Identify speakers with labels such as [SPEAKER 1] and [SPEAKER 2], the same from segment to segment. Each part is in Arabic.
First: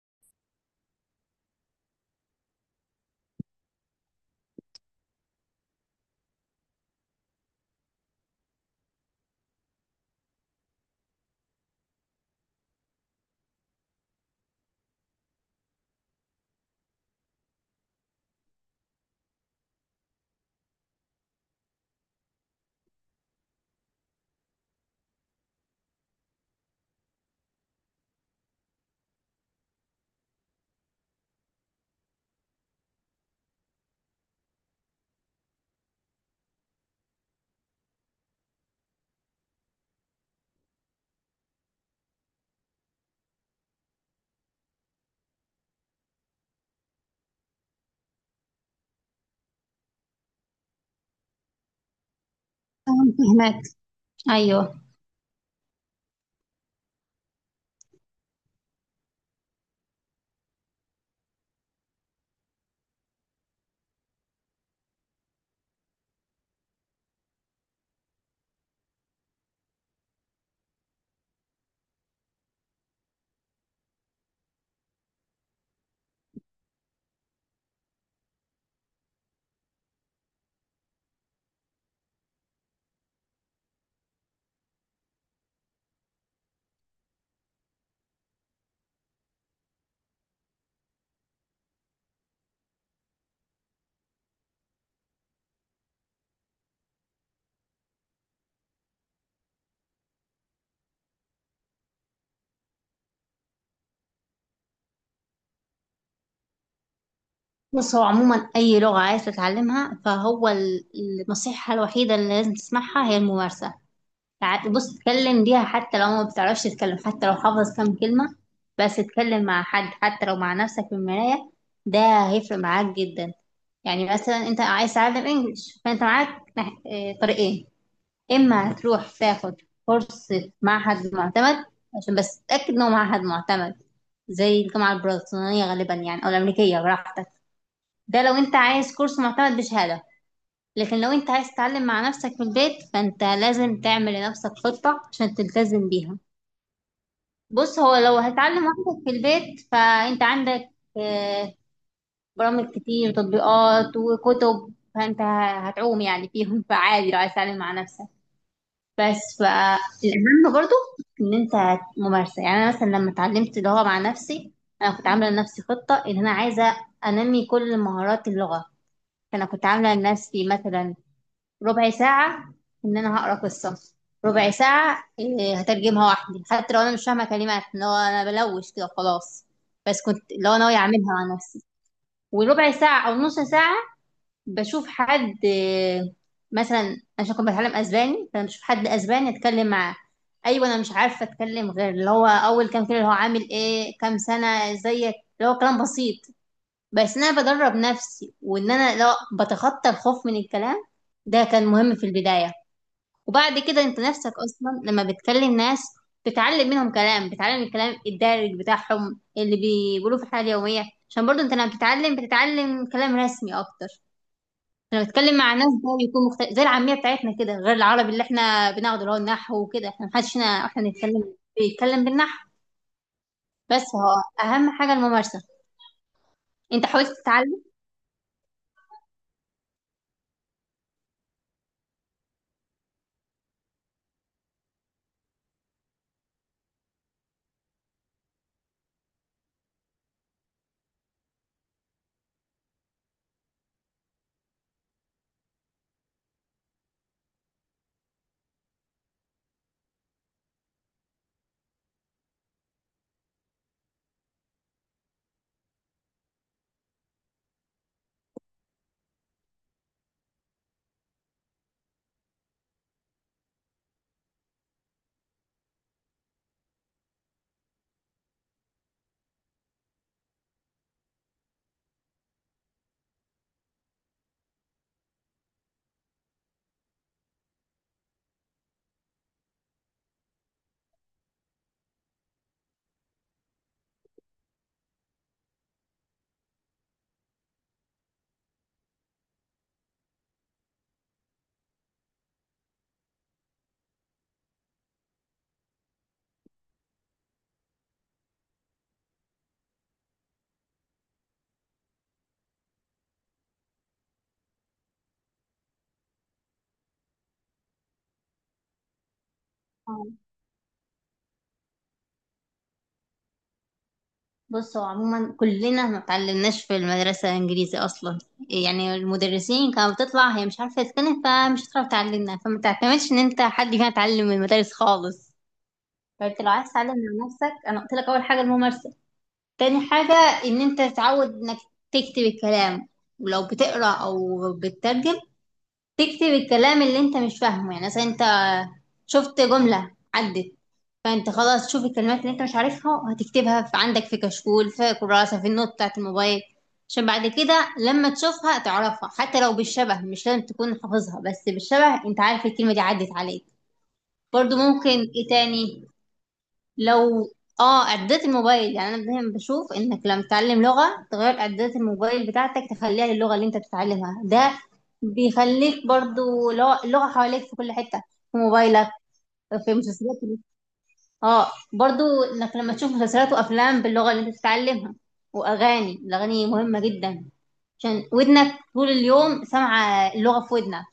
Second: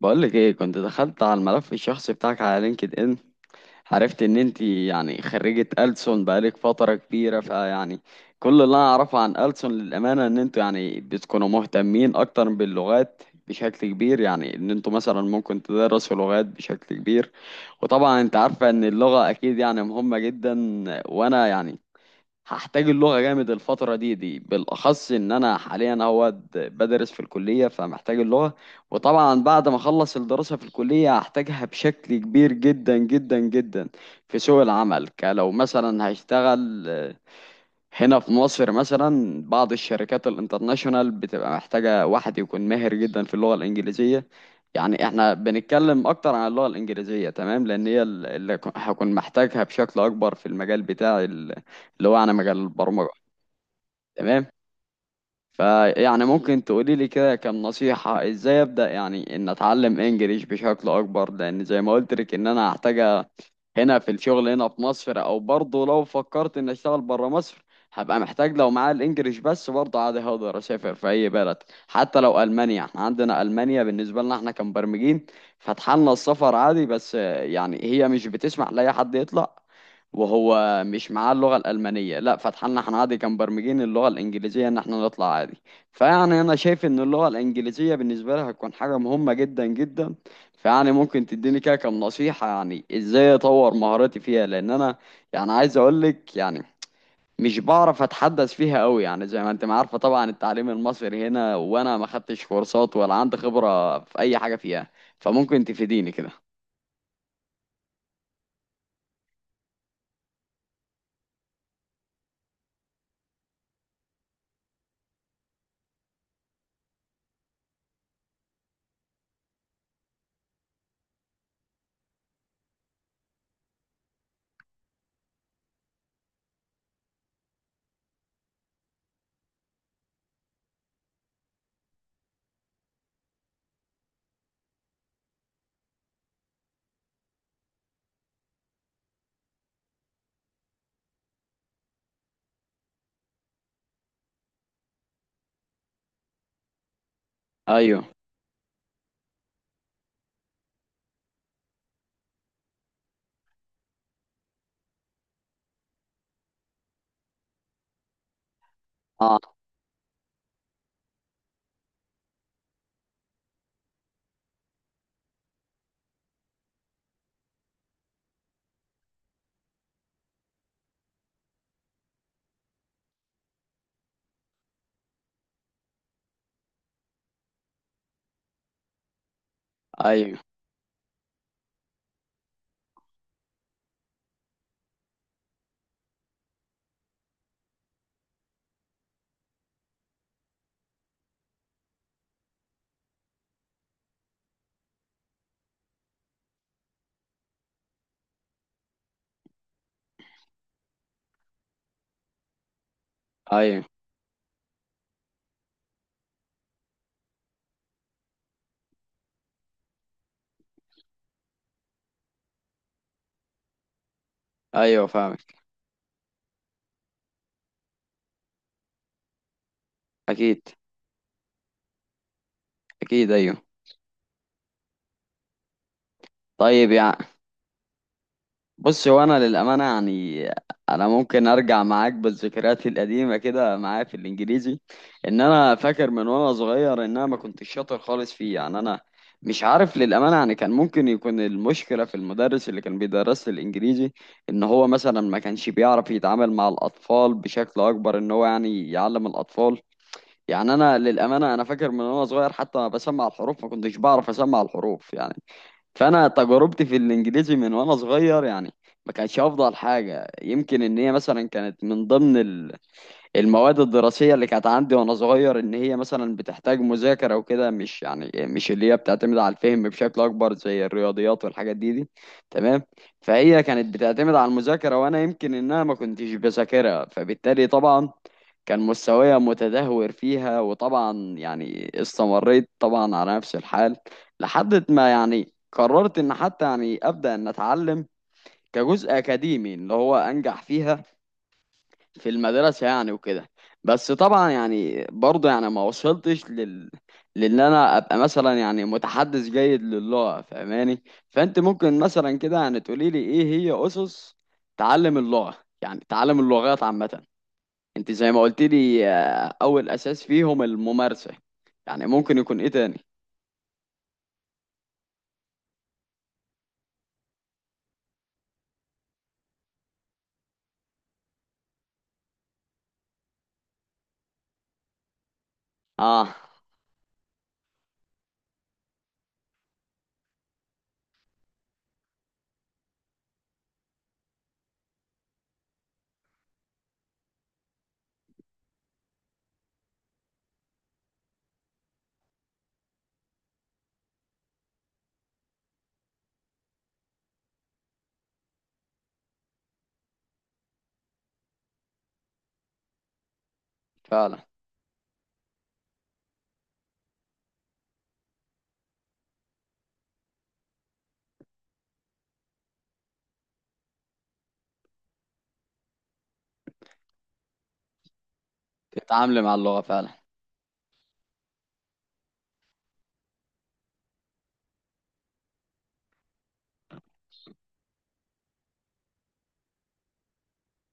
[SPEAKER 1] بقولك ايه؟ كنت دخلت على الملف الشخصي بتاعك على لينكد ان، عرفت ان انت يعني خريجة ألسن بقالك فترة كبيرة. فيعني كل اللي انا اعرفه عن ألسن للأمانة ان انتوا يعني بتكونوا مهتمين اكتر باللغات بشكل كبير، يعني ان انتوا مثلا ممكن تدرسوا لغات بشكل كبير. وطبعا انت عارفة ان اللغة اكيد يعني مهمة جدا، وانا يعني هحتاج اللغة جامد الفترة دي بالأخص إن أنا حاليا أهوت بدرس في الكلية، فمحتاج اللغة. وطبعا بعد ما أخلص الدراسة في الكلية هحتاجها بشكل كبير جدا جدا جدا في سوق العمل كلو. مثلا هشتغل هنا في مصر، مثلا بعض الشركات الانترناشونال بتبقى محتاجة واحد يكون ماهر جدا في اللغة الإنجليزية. يعني احنا بنتكلم أكتر عن اللغة الإنجليزية، تمام، لأن هي اللي هكون محتاجها بشكل أكبر في المجال بتاعي اللي هو أنا مجال
[SPEAKER 2] أنا
[SPEAKER 1] البرمجة.
[SPEAKER 2] فهمك.
[SPEAKER 1] تمام.
[SPEAKER 2] ايوه،
[SPEAKER 1] فيعني ممكن تقولي لي كده كم نصيحة ازاي ابدأ يعني ان اتعلم انجليش بشكل اكبر، لان زي ما قلت لك ان انا هحتاجها هنا في الشغل هنا في مصر، او برضه لو فكرت ان اشتغل بره مصر هبقى محتاج. لو معايا الانجليش بس برضه عادي، هقدر اسافر في اي بلد حتى لو المانيا. احنا عندنا المانيا بالنسبة لنا احنا كمبرمجين فاتحلنا السفر عادي، بس يعني هي مش بتسمح لاي حد يطلع وهو مش معاه اللغة الألمانية، لا، فتحنا هنعدي كان برمجين اللغة الإنجليزية إن احنا نطلع عادي. فيعني أنا شايف إن اللغة الإنجليزية بالنسبة لي هتكون حاجة مهمة جدا جدا. فيعني ممكن تديني كده كام نصيحة يعني إزاي أطور مهاراتي فيها، لأن أنا يعني عايز أقولك يعني مش بعرف أتحدث فيها أوي، يعني زي ما أنت ما عارفة طبعا التعليم المصري هنا، وأنا ما خدتش كورسات ولا عندي خبرة في أي حاجة فيها، فممكن تفيديني كده.
[SPEAKER 2] بص، هو عموما اي لغه عايز تتعلمها النصيحه الوحيده اللي لازم تسمعها هي الممارسه. بص، اتكلم بيها حتى لو ما بتعرفش تتكلم، حتى لو حافظ كام كلمه بس اتكلم مع حد، حتى لو مع نفسك في المرايه. ده هيفرق معاك جدا. يعني مثلا انت عايز تتعلم انجليش، فانت معاك طريقين. اما هتروح تاخد فرصة معهد معتمد، عشان بس تتأكد انه معهد معتمد، زي الجامعة البريطانية غالبا يعني او الامريكية، براحتك. ده لو انت عايز كورس معتمد بشهادة. لكن لو انت عايز تتعلم مع نفسك في البيت، فانت لازم تعمل لنفسك خطة عشان تلتزم بيها. بص، هو
[SPEAKER 1] أيوه.
[SPEAKER 2] لو هتتعلم وحدك في البيت فانت عندك آه، برامج كتير وتطبيقات وكتب، فانت هتعوم يعني فيهم، فعادي لو عايز تتعلم مع نفسك. بس
[SPEAKER 1] أه.
[SPEAKER 2] فالأهم برضو إن أنت ممارسة. يعني أنا مثلا لما اتعلمت اللغة مع نفسي أنا كنت عاملة لنفسي خطة إن أنا عايزة أنمي كل مهارات اللغة. فأنا كنت عاملة لنفسي مثلا ربع ساعة إن أنا هقرأ قصة، ربع ساعة هترجمها وحدي، حتى لو أنا مش فاهمة كلمات لو أنا بلوش كده خلاص، بس كنت
[SPEAKER 1] أيوه.
[SPEAKER 2] لو أنا ناوية أعملها مع نفسي. وربع ساعة أو نص ساعة بشوف حد مثلا عشان كنت بتعلم اسباني، فانا بشوف حد اسباني اتكلم معاه. ايوه، انا مش عارفه اتكلم غير اللي هو اول كام كلمه، اللي هو عامل ايه، كام سنه زيك، اللي هو كلام بسيط. بس ان انا بدرب نفسي، وان انا لو بتخطى الخوف من الكلام، ده كان مهم في البدايه. وبعد كده
[SPEAKER 1] أيوه.
[SPEAKER 2] انت نفسك اصلا لما بتكلم ناس بتتعلم منهم كلام، بتتعلم الكلام الدارج بتاعهم اللي بيقولوه في الحياه اليوميه. عشان برضو انت لما بتتعلم كلام رسمي اكتر. انا
[SPEAKER 1] أيوه،
[SPEAKER 2] بتكلم
[SPEAKER 1] فاهمك.
[SPEAKER 2] مع ناس بقى بيكون مختلف، زي العاميه بتاعتنا كده غير العربي اللي احنا بناخده اللي هو النحو وكده. احنا محدش هنا
[SPEAKER 1] أكيد.
[SPEAKER 2] احنا بنتكلم بيتكلم بالنحو.
[SPEAKER 1] اكيد، ايوه.
[SPEAKER 2] بس هو اهم حاجه الممارسه. انت
[SPEAKER 1] طيب
[SPEAKER 2] حاولت
[SPEAKER 1] يعني،
[SPEAKER 2] تتعلم؟
[SPEAKER 1] بص هو انا للامانه يعني انا ممكن ارجع معاك بالذكريات القديمه كده معايا في الانجليزي، ان انا فاكر من وانا صغير ان انا ما كنتش شاطر خالص فيه. يعني انا مش عارف للامانه، يعني كان ممكن يكون المشكله في المدرس اللي كان بيدرس لي الانجليزي، ان هو مثلا ما كانش بيعرف يتعامل مع الاطفال بشكل اكبر، ان هو يعني يعلم الاطفال. يعني انا للامانه انا فاكر من وانا صغير حتى انا بسمع الحروف ما كنتش بعرف اسمع الحروف، يعني فانا تجربتي في الانجليزي من وانا صغير يعني ما كانتش افضل حاجه. يمكن ان هي مثلا كانت من ضمن المواد الدراسية اللي كانت عندي وأنا صغير، إن هي مثلا بتحتاج مذاكرة وكده، مش يعني مش اللي هي بتعتمد على الفهم بشكل أكبر زي الرياضيات والحاجات دي. تمام. فهي كانت بتعتمد على المذاكرة وأنا يمكن إن أنا ما كنتش بذاكرها، فبالتالي طبعا كان مستواي متدهور فيها، وطبعا يعني استمريت طبعا على نفس الحال لحد ما يعني قررت إن حتى يعني أبدأ إن أتعلم كجزء أكاديمي اللي هو أنجح فيها في المدرسة يعني وكده. بس طبعا يعني برضه يعني ما وصلتش لل، لان انا ابقى مثلا يعني متحدث جيد للغة، فاهماني؟ فانت ممكن مثلا كده يعني تقولي لي ايه هي اسس تعلم اللغة، يعني تعلم اللغات عامة. انت زي ما قلت لي اول اساس
[SPEAKER 2] آه.
[SPEAKER 1] فيهم الممارسة، يعني ممكن يكون ايه تاني؟
[SPEAKER 2] بص، هو عموما كلنا ما اتعلمناش في المدرسه انجليزي اصلا. يعني المدرسين كانت بتطلع هي مش عارفه تتكلم، فمش هتعرف تعلمنا، فما تعتمدش ان انت حد فينا اتعلم من المدارس خالص.
[SPEAKER 1] اه.
[SPEAKER 2] فانت لو عايز تتعلم مع نفسك، انا قلت لك اول حاجه الممارسه. تاني حاجة إن أنت تتعود إنك تكتب الكلام، ولو بتقرأ أو بتترجم تكتب الكلام اللي أنت مش فاهمه. يعني مثلا أنت شفت جملة عدت، فأنت خلاص تشوف الكلمات اللي أنت مش عارفها هتكتبها في عندك، في كشكول، في كراسة، في النوت بتاعة الموبايل، عشان بعد كده لما تشوفها تعرفها حتى لو بالشبه. مش لازم تكون حافظها، بس بالشبه أنت عارف الكلمة دي عدت عليك.
[SPEAKER 1] فعلا.
[SPEAKER 2] برضو ممكن إيه تاني؟ لو اه اعدادات الموبايل، يعني انا دايما بشوف انك لما تتعلم لغه تغير اعدادات الموبايل بتاعتك تخليها للغه اللي انت بتتعلمها. ده بيخليك برضو اللغه حواليك في كل حته، في موبايلك،
[SPEAKER 1] تتعاملي مع
[SPEAKER 2] في
[SPEAKER 1] اللغة
[SPEAKER 2] مسلسلات.
[SPEAKER 1] فعلا.
[SPEAKER 2] اه. برضو انك لما تشوف مسلسلات وافلام باللغه اللي انت بتتعلمها واغاني، الاغاني مهمه جدا عشان ودنك طول اليوم سامعه اللغه في ودنك.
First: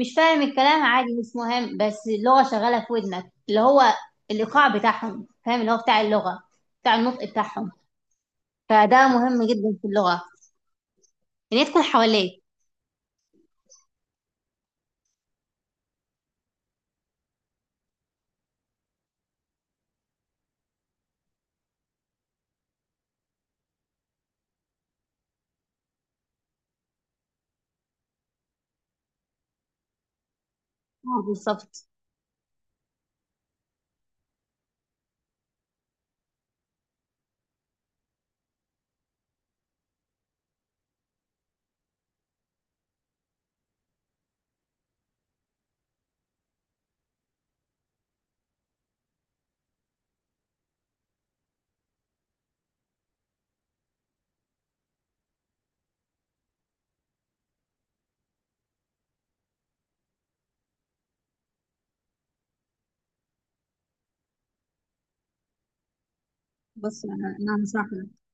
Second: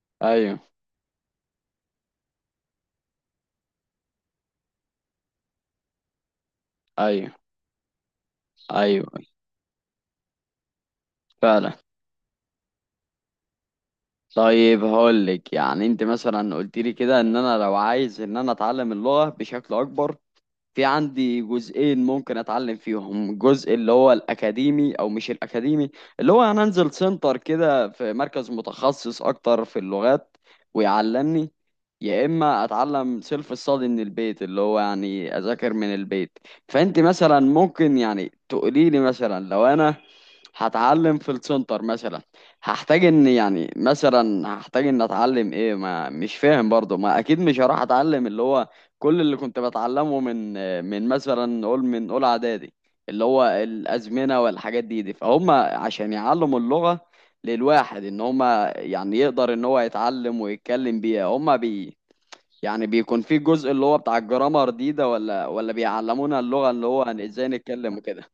[SPEAKER 2] مش فاهم
[SPEAKER 1] ايوه.
[SPEAKER 2] الكلام عادي، مش مهم، بس اللغة شغالة في ودنك اللي هو الإيقاع بتاعهم، فاهم، اللي هو بتاع اللغة بتاع النطق
[SPEAKER 1] ايوه.
[SPEAKER 2] بتاعهم. فده
[SPEAKER 1] ايوه.
[SPEAKER 2] مهم جدا في اللغة إن هي
[SPEAKER 1] فعلا.
[SPEAKER 2] تكون حواليك.
[SPEAKER 1] طيب هقول لك، يعني انت مثلا قلت لي كده ان انا لو عايز ان انا اتعلم اللغة بشكل اكبر في عندي جزئين ممكن اتعلم فيهم، الجزء اللي هو الاكاديمي او مش الاكاديمي اللي هو انا انزل سنتر كده في مركز متخصص اكتر في اللغات
[SPEAKER 2] اه،
[SPEAKER 1] ويعلمني،
[SPEAKER 2] بالظبط.
[SPEAKER 1] يا اما اتعلم سيلف ستادي من البيت اللي هو يعني اذاكر من البيت. فانت مثلا ممكن يعني تقولي لي مثلا لو انا هتعلم في السنتر مثلا هحتاج ان يعني مثلا هحتاج ان اتعلم ايه؟ ما مش فاهم برضه، ما اكيد مش هروح اتعلم اللي هو كل اللي كنت بتعلمه من مثلا نقول من اولى اعدادي اللي هو الازمنه والحاجات دي. فهم عشان يعلموا اللغه للواحد ان هم يعني يقدر ان هو يتعلم ويتكلم بيها، هم بي يعني بيكون في جزء اللي هو بتاع الجرامر ده ولا بيعلمونا اللغه اللي هو
[SPEAKER 2] بص، انا
[SPEAKER 1] ازاي
[SPEAKER 2] أنا هشرح
[SPEAKER 1] نتكلم
[SPEAKER 2] لك.
[SPEAKER 1] وكده؟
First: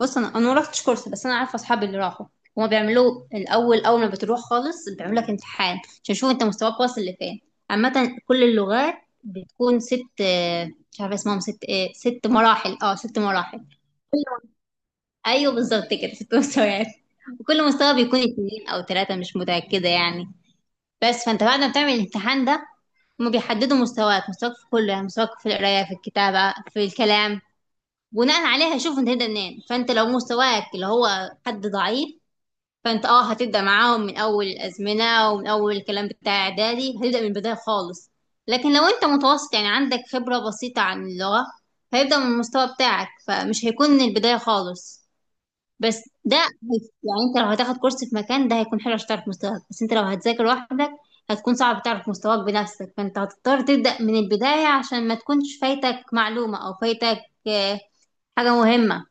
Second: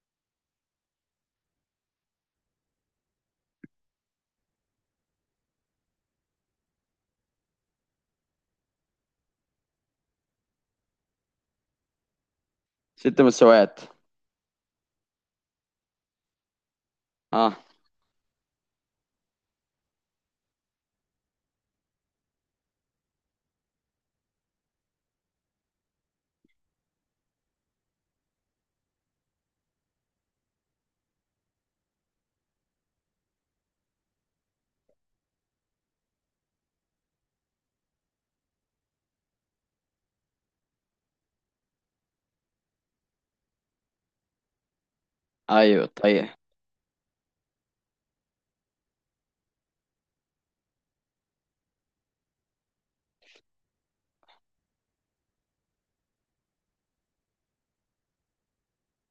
[SPEAKER 2] بص، انا ما رحتش كورس، بس انا عارفه اصحابي اللي راحوا. هما بيعملوا الاول، اول ما بتروح خالص بيعملوا لك امتحان عشان يشوفوا انت مستواك واصل لفين. عامه كل اللغات بتكون ست، مش عارفه اسمهم، ست ايه، ست مراحل، اه ست
[SPEAKER 1] ست
[SPEAKER 2] مراحل.
[SPEAKER 1] مساوات.
[SPEAKER 2] ايوه، بالظبط كده، ست مستويات.
[SPEAKER 1] اه.
[SPEAKER 2] وكل مستوى بيكون اتنين او تلاتة، مش متأكدة يعني. بس فانت بعد ما بتعمل الامتحان ده، هما بيحددوا مستواك، مستواك في كله، يعني مستواك في القراية، في الكتابة، في الكلام. بناء عليها يشوفوا انت هتبدأ منين. فانت لو مستواك اللي هو حد ضعيف، فانت هتبدأ معاهم من اول الازمنة ومن اول الكلام بتاع اعدادي، هتبدأ من البداية خالص. لكن لو انت متوسط يعني عندك خبرة بسيطة عن اللغة، هيبدأ من المستوى بتاعك، فمش هيكون من البداية خالص.
[SPEAKER 1] ايوه.
[SPEAKER 2] بس
[SPEAKER 1] طيب.
[SPEAKER 2] ده يعني انت لو هتاخد كورس في مكان ده هيكون حلو عشان تعرف مستواك. بس انت لو هتذاكر لوحدك هتكون صعب تعرف مستواك بنفسك، فانت هتضطر تبدأ من البداية عشان ما تكونش فايتك معلومة او فايتك آه، حاجة مهمة.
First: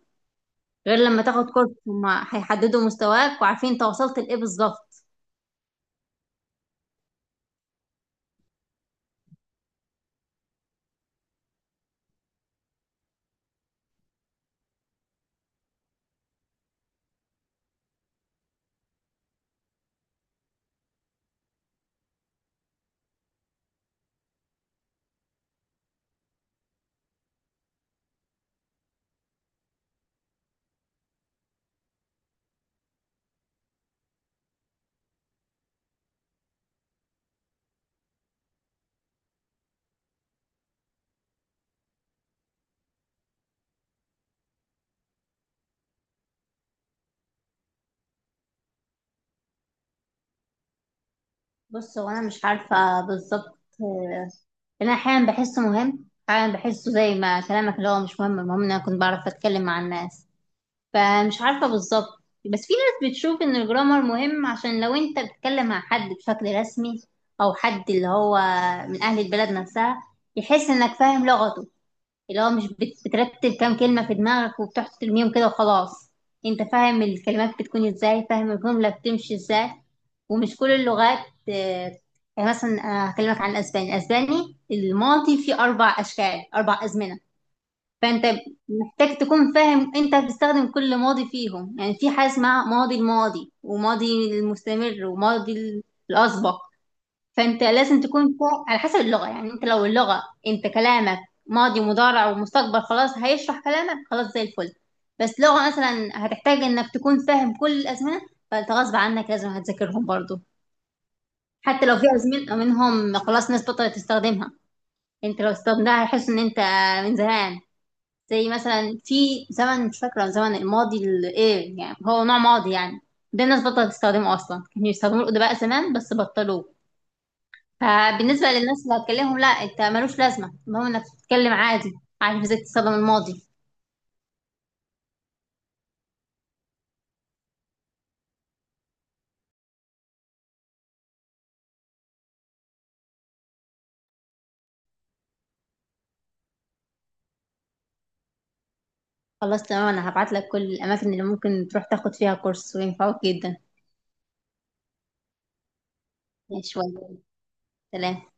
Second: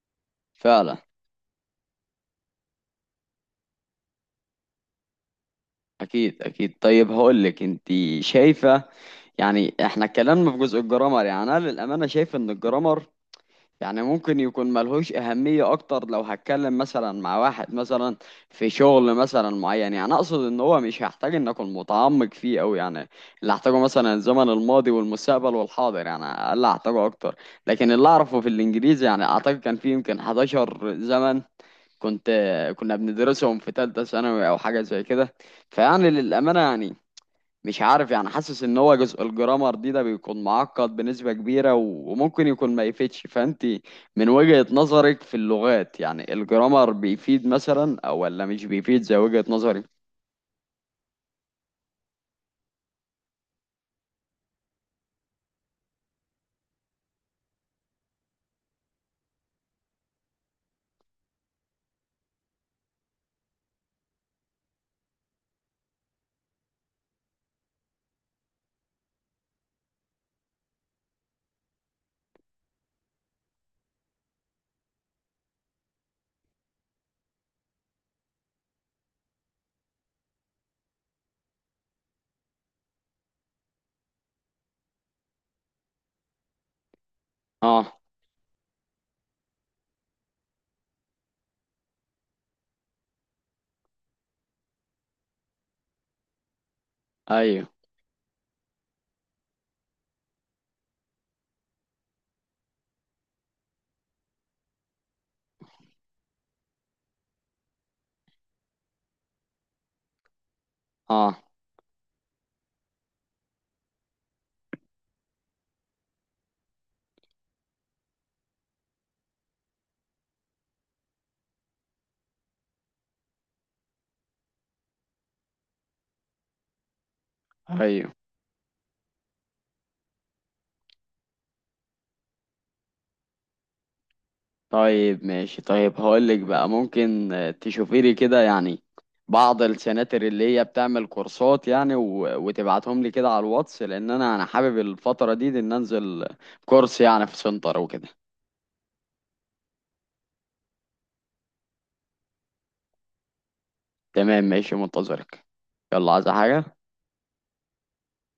[SPEAKER 1] فعلا.
[SPEAKER 2] غير لما تاخد كورس هما هيحددوا مستواك وعارفين انت وصلت لإيه بالظبط.
[SPEAKER 1] اكيد. اكيد، طيب هقول لك، انت شايفه يعني احنا اتكلمنا في جزء الجرامر، يعني انا للامانه شايف ان الجرامر يعني ممكن يكون ملهوش أهمية أكتر لو هتكلم مثلا مع واحد مثلا في شغل مثلا معين، يعني أقصد إن هو مش هحتاج إن أكون متعمق فيه أوي، يعني اللي هحتاجه مثلا الزمن الماضي والمستقبل والحاضر، يعني اللي هحتاجه أكتر. لكن اللي أعرفه في الإنجليزي يعني أعتقد كان فيه يمكن 11 زمن كنت كنا بندرسهم في تالتة ثانوي أو حاجة زي كده. فيعني للأمانة يعني مش عارف، يعني حاسس ان هو جزء الجرامر ده بيكون معقد بنسبة كبيرة وممكن يكون ما يفيدش. فانت من وجهة نظرك في اللغات يعني الجرامر بيفيد مثلا او ولا مش بيفيد زي وجهة نظري؟
[SPEAKER 2] بص، هو انا مش عارفة بالظبط انا احيانا بحسه مهم، احيانا بحسه زي ما كلامك اللي هو مش مهم، المهم إن انا كنت بعرف اتكلم مع الناس. فمش عارفة بالظبط، بس في ناس بتشوف ان الجرامر مهم، عشان لو انت بتتكلم مع حد بشكل رسمي او حد اللي هو من اهل البلد نفسها يحس انك فاهم لغته، اللي هو مش بترتب كام كلمة في دماغك وبتحط ترميهم كده وخلاص. انت فاهم الكلمات بتكون ازاي، فاهم الجملة بتمشي ازاي. ومش كل اللغات آه، يعني مثلا انا هكلمك عن الاسباني. الاسباني الماضي فيه اربع اشكال، اربع ازمنة.
[SPEAKER 1] اه.
[SPEAKER 2] فانت محتاج تكون فاهم انت بتستخدم كل ماضي فيهم، يعني في حاجه اسمها ماضي الماضي، وماضي المستمر، وماضي الاسبق. فانت
[SPEAKER 1] ايوه.
[SPEAKER 2] لازم تكون فوق على حسب اللغه، يعني انت لو اللغه انت كلامك ماضي ومضارع ومستقبل خلاص هيشرح كلامك، خلاص زي الفل. بس لغه مثلا هتحتاج انك تكون فاهم كل الازمنه، فانت غصب عنك لازم هتذاكرهم برضو.
[SPEAKER 1] اه.
[SPEAKER 2] حتى لو في ازمنه منهم خلاص ناس بطلت تستخدمها، انت لو استخدمتها هيحس ان انت من زمان. زي مثلا في زمن، مش فاكرة زمن الماضي ايه، يعني هو نوع ماضي يعني، ده الناس بطلت تستخدمه اصلا، كانوا يستخدموا الادباء زمان بس بطلوه.
[SPEAKER 1] ايوه.
[SPEAKER 2] فبالنسبة للناس اللي هتكلمهم لا، انت ملوش لازمة، المهم انك تتكلم عادي عارف ازاي تستخدم الماضي.
[SPEAKER 1] طيب ماشي. طيب هقول لك بقى، ممكن تشوفي لي كده يعني بعض السناتر اللي هي بتعمل كورسات يعني وتبعتهم لي كده على الواتس، لان انا حابب الفترة دي ان انزل كورس يعني في سنتر وكده.
[SPEAKER 2] خلاص، تمام. انا هبعت لك كل الاماكن اللي ممكن تروح تاخد فيها كورس وينفعوك جدا.
[SPEAKER 1] تمام ماشي، منتظرك. يلا، عايز حاجة؟
[SPEAKER 2] شوية. سلام.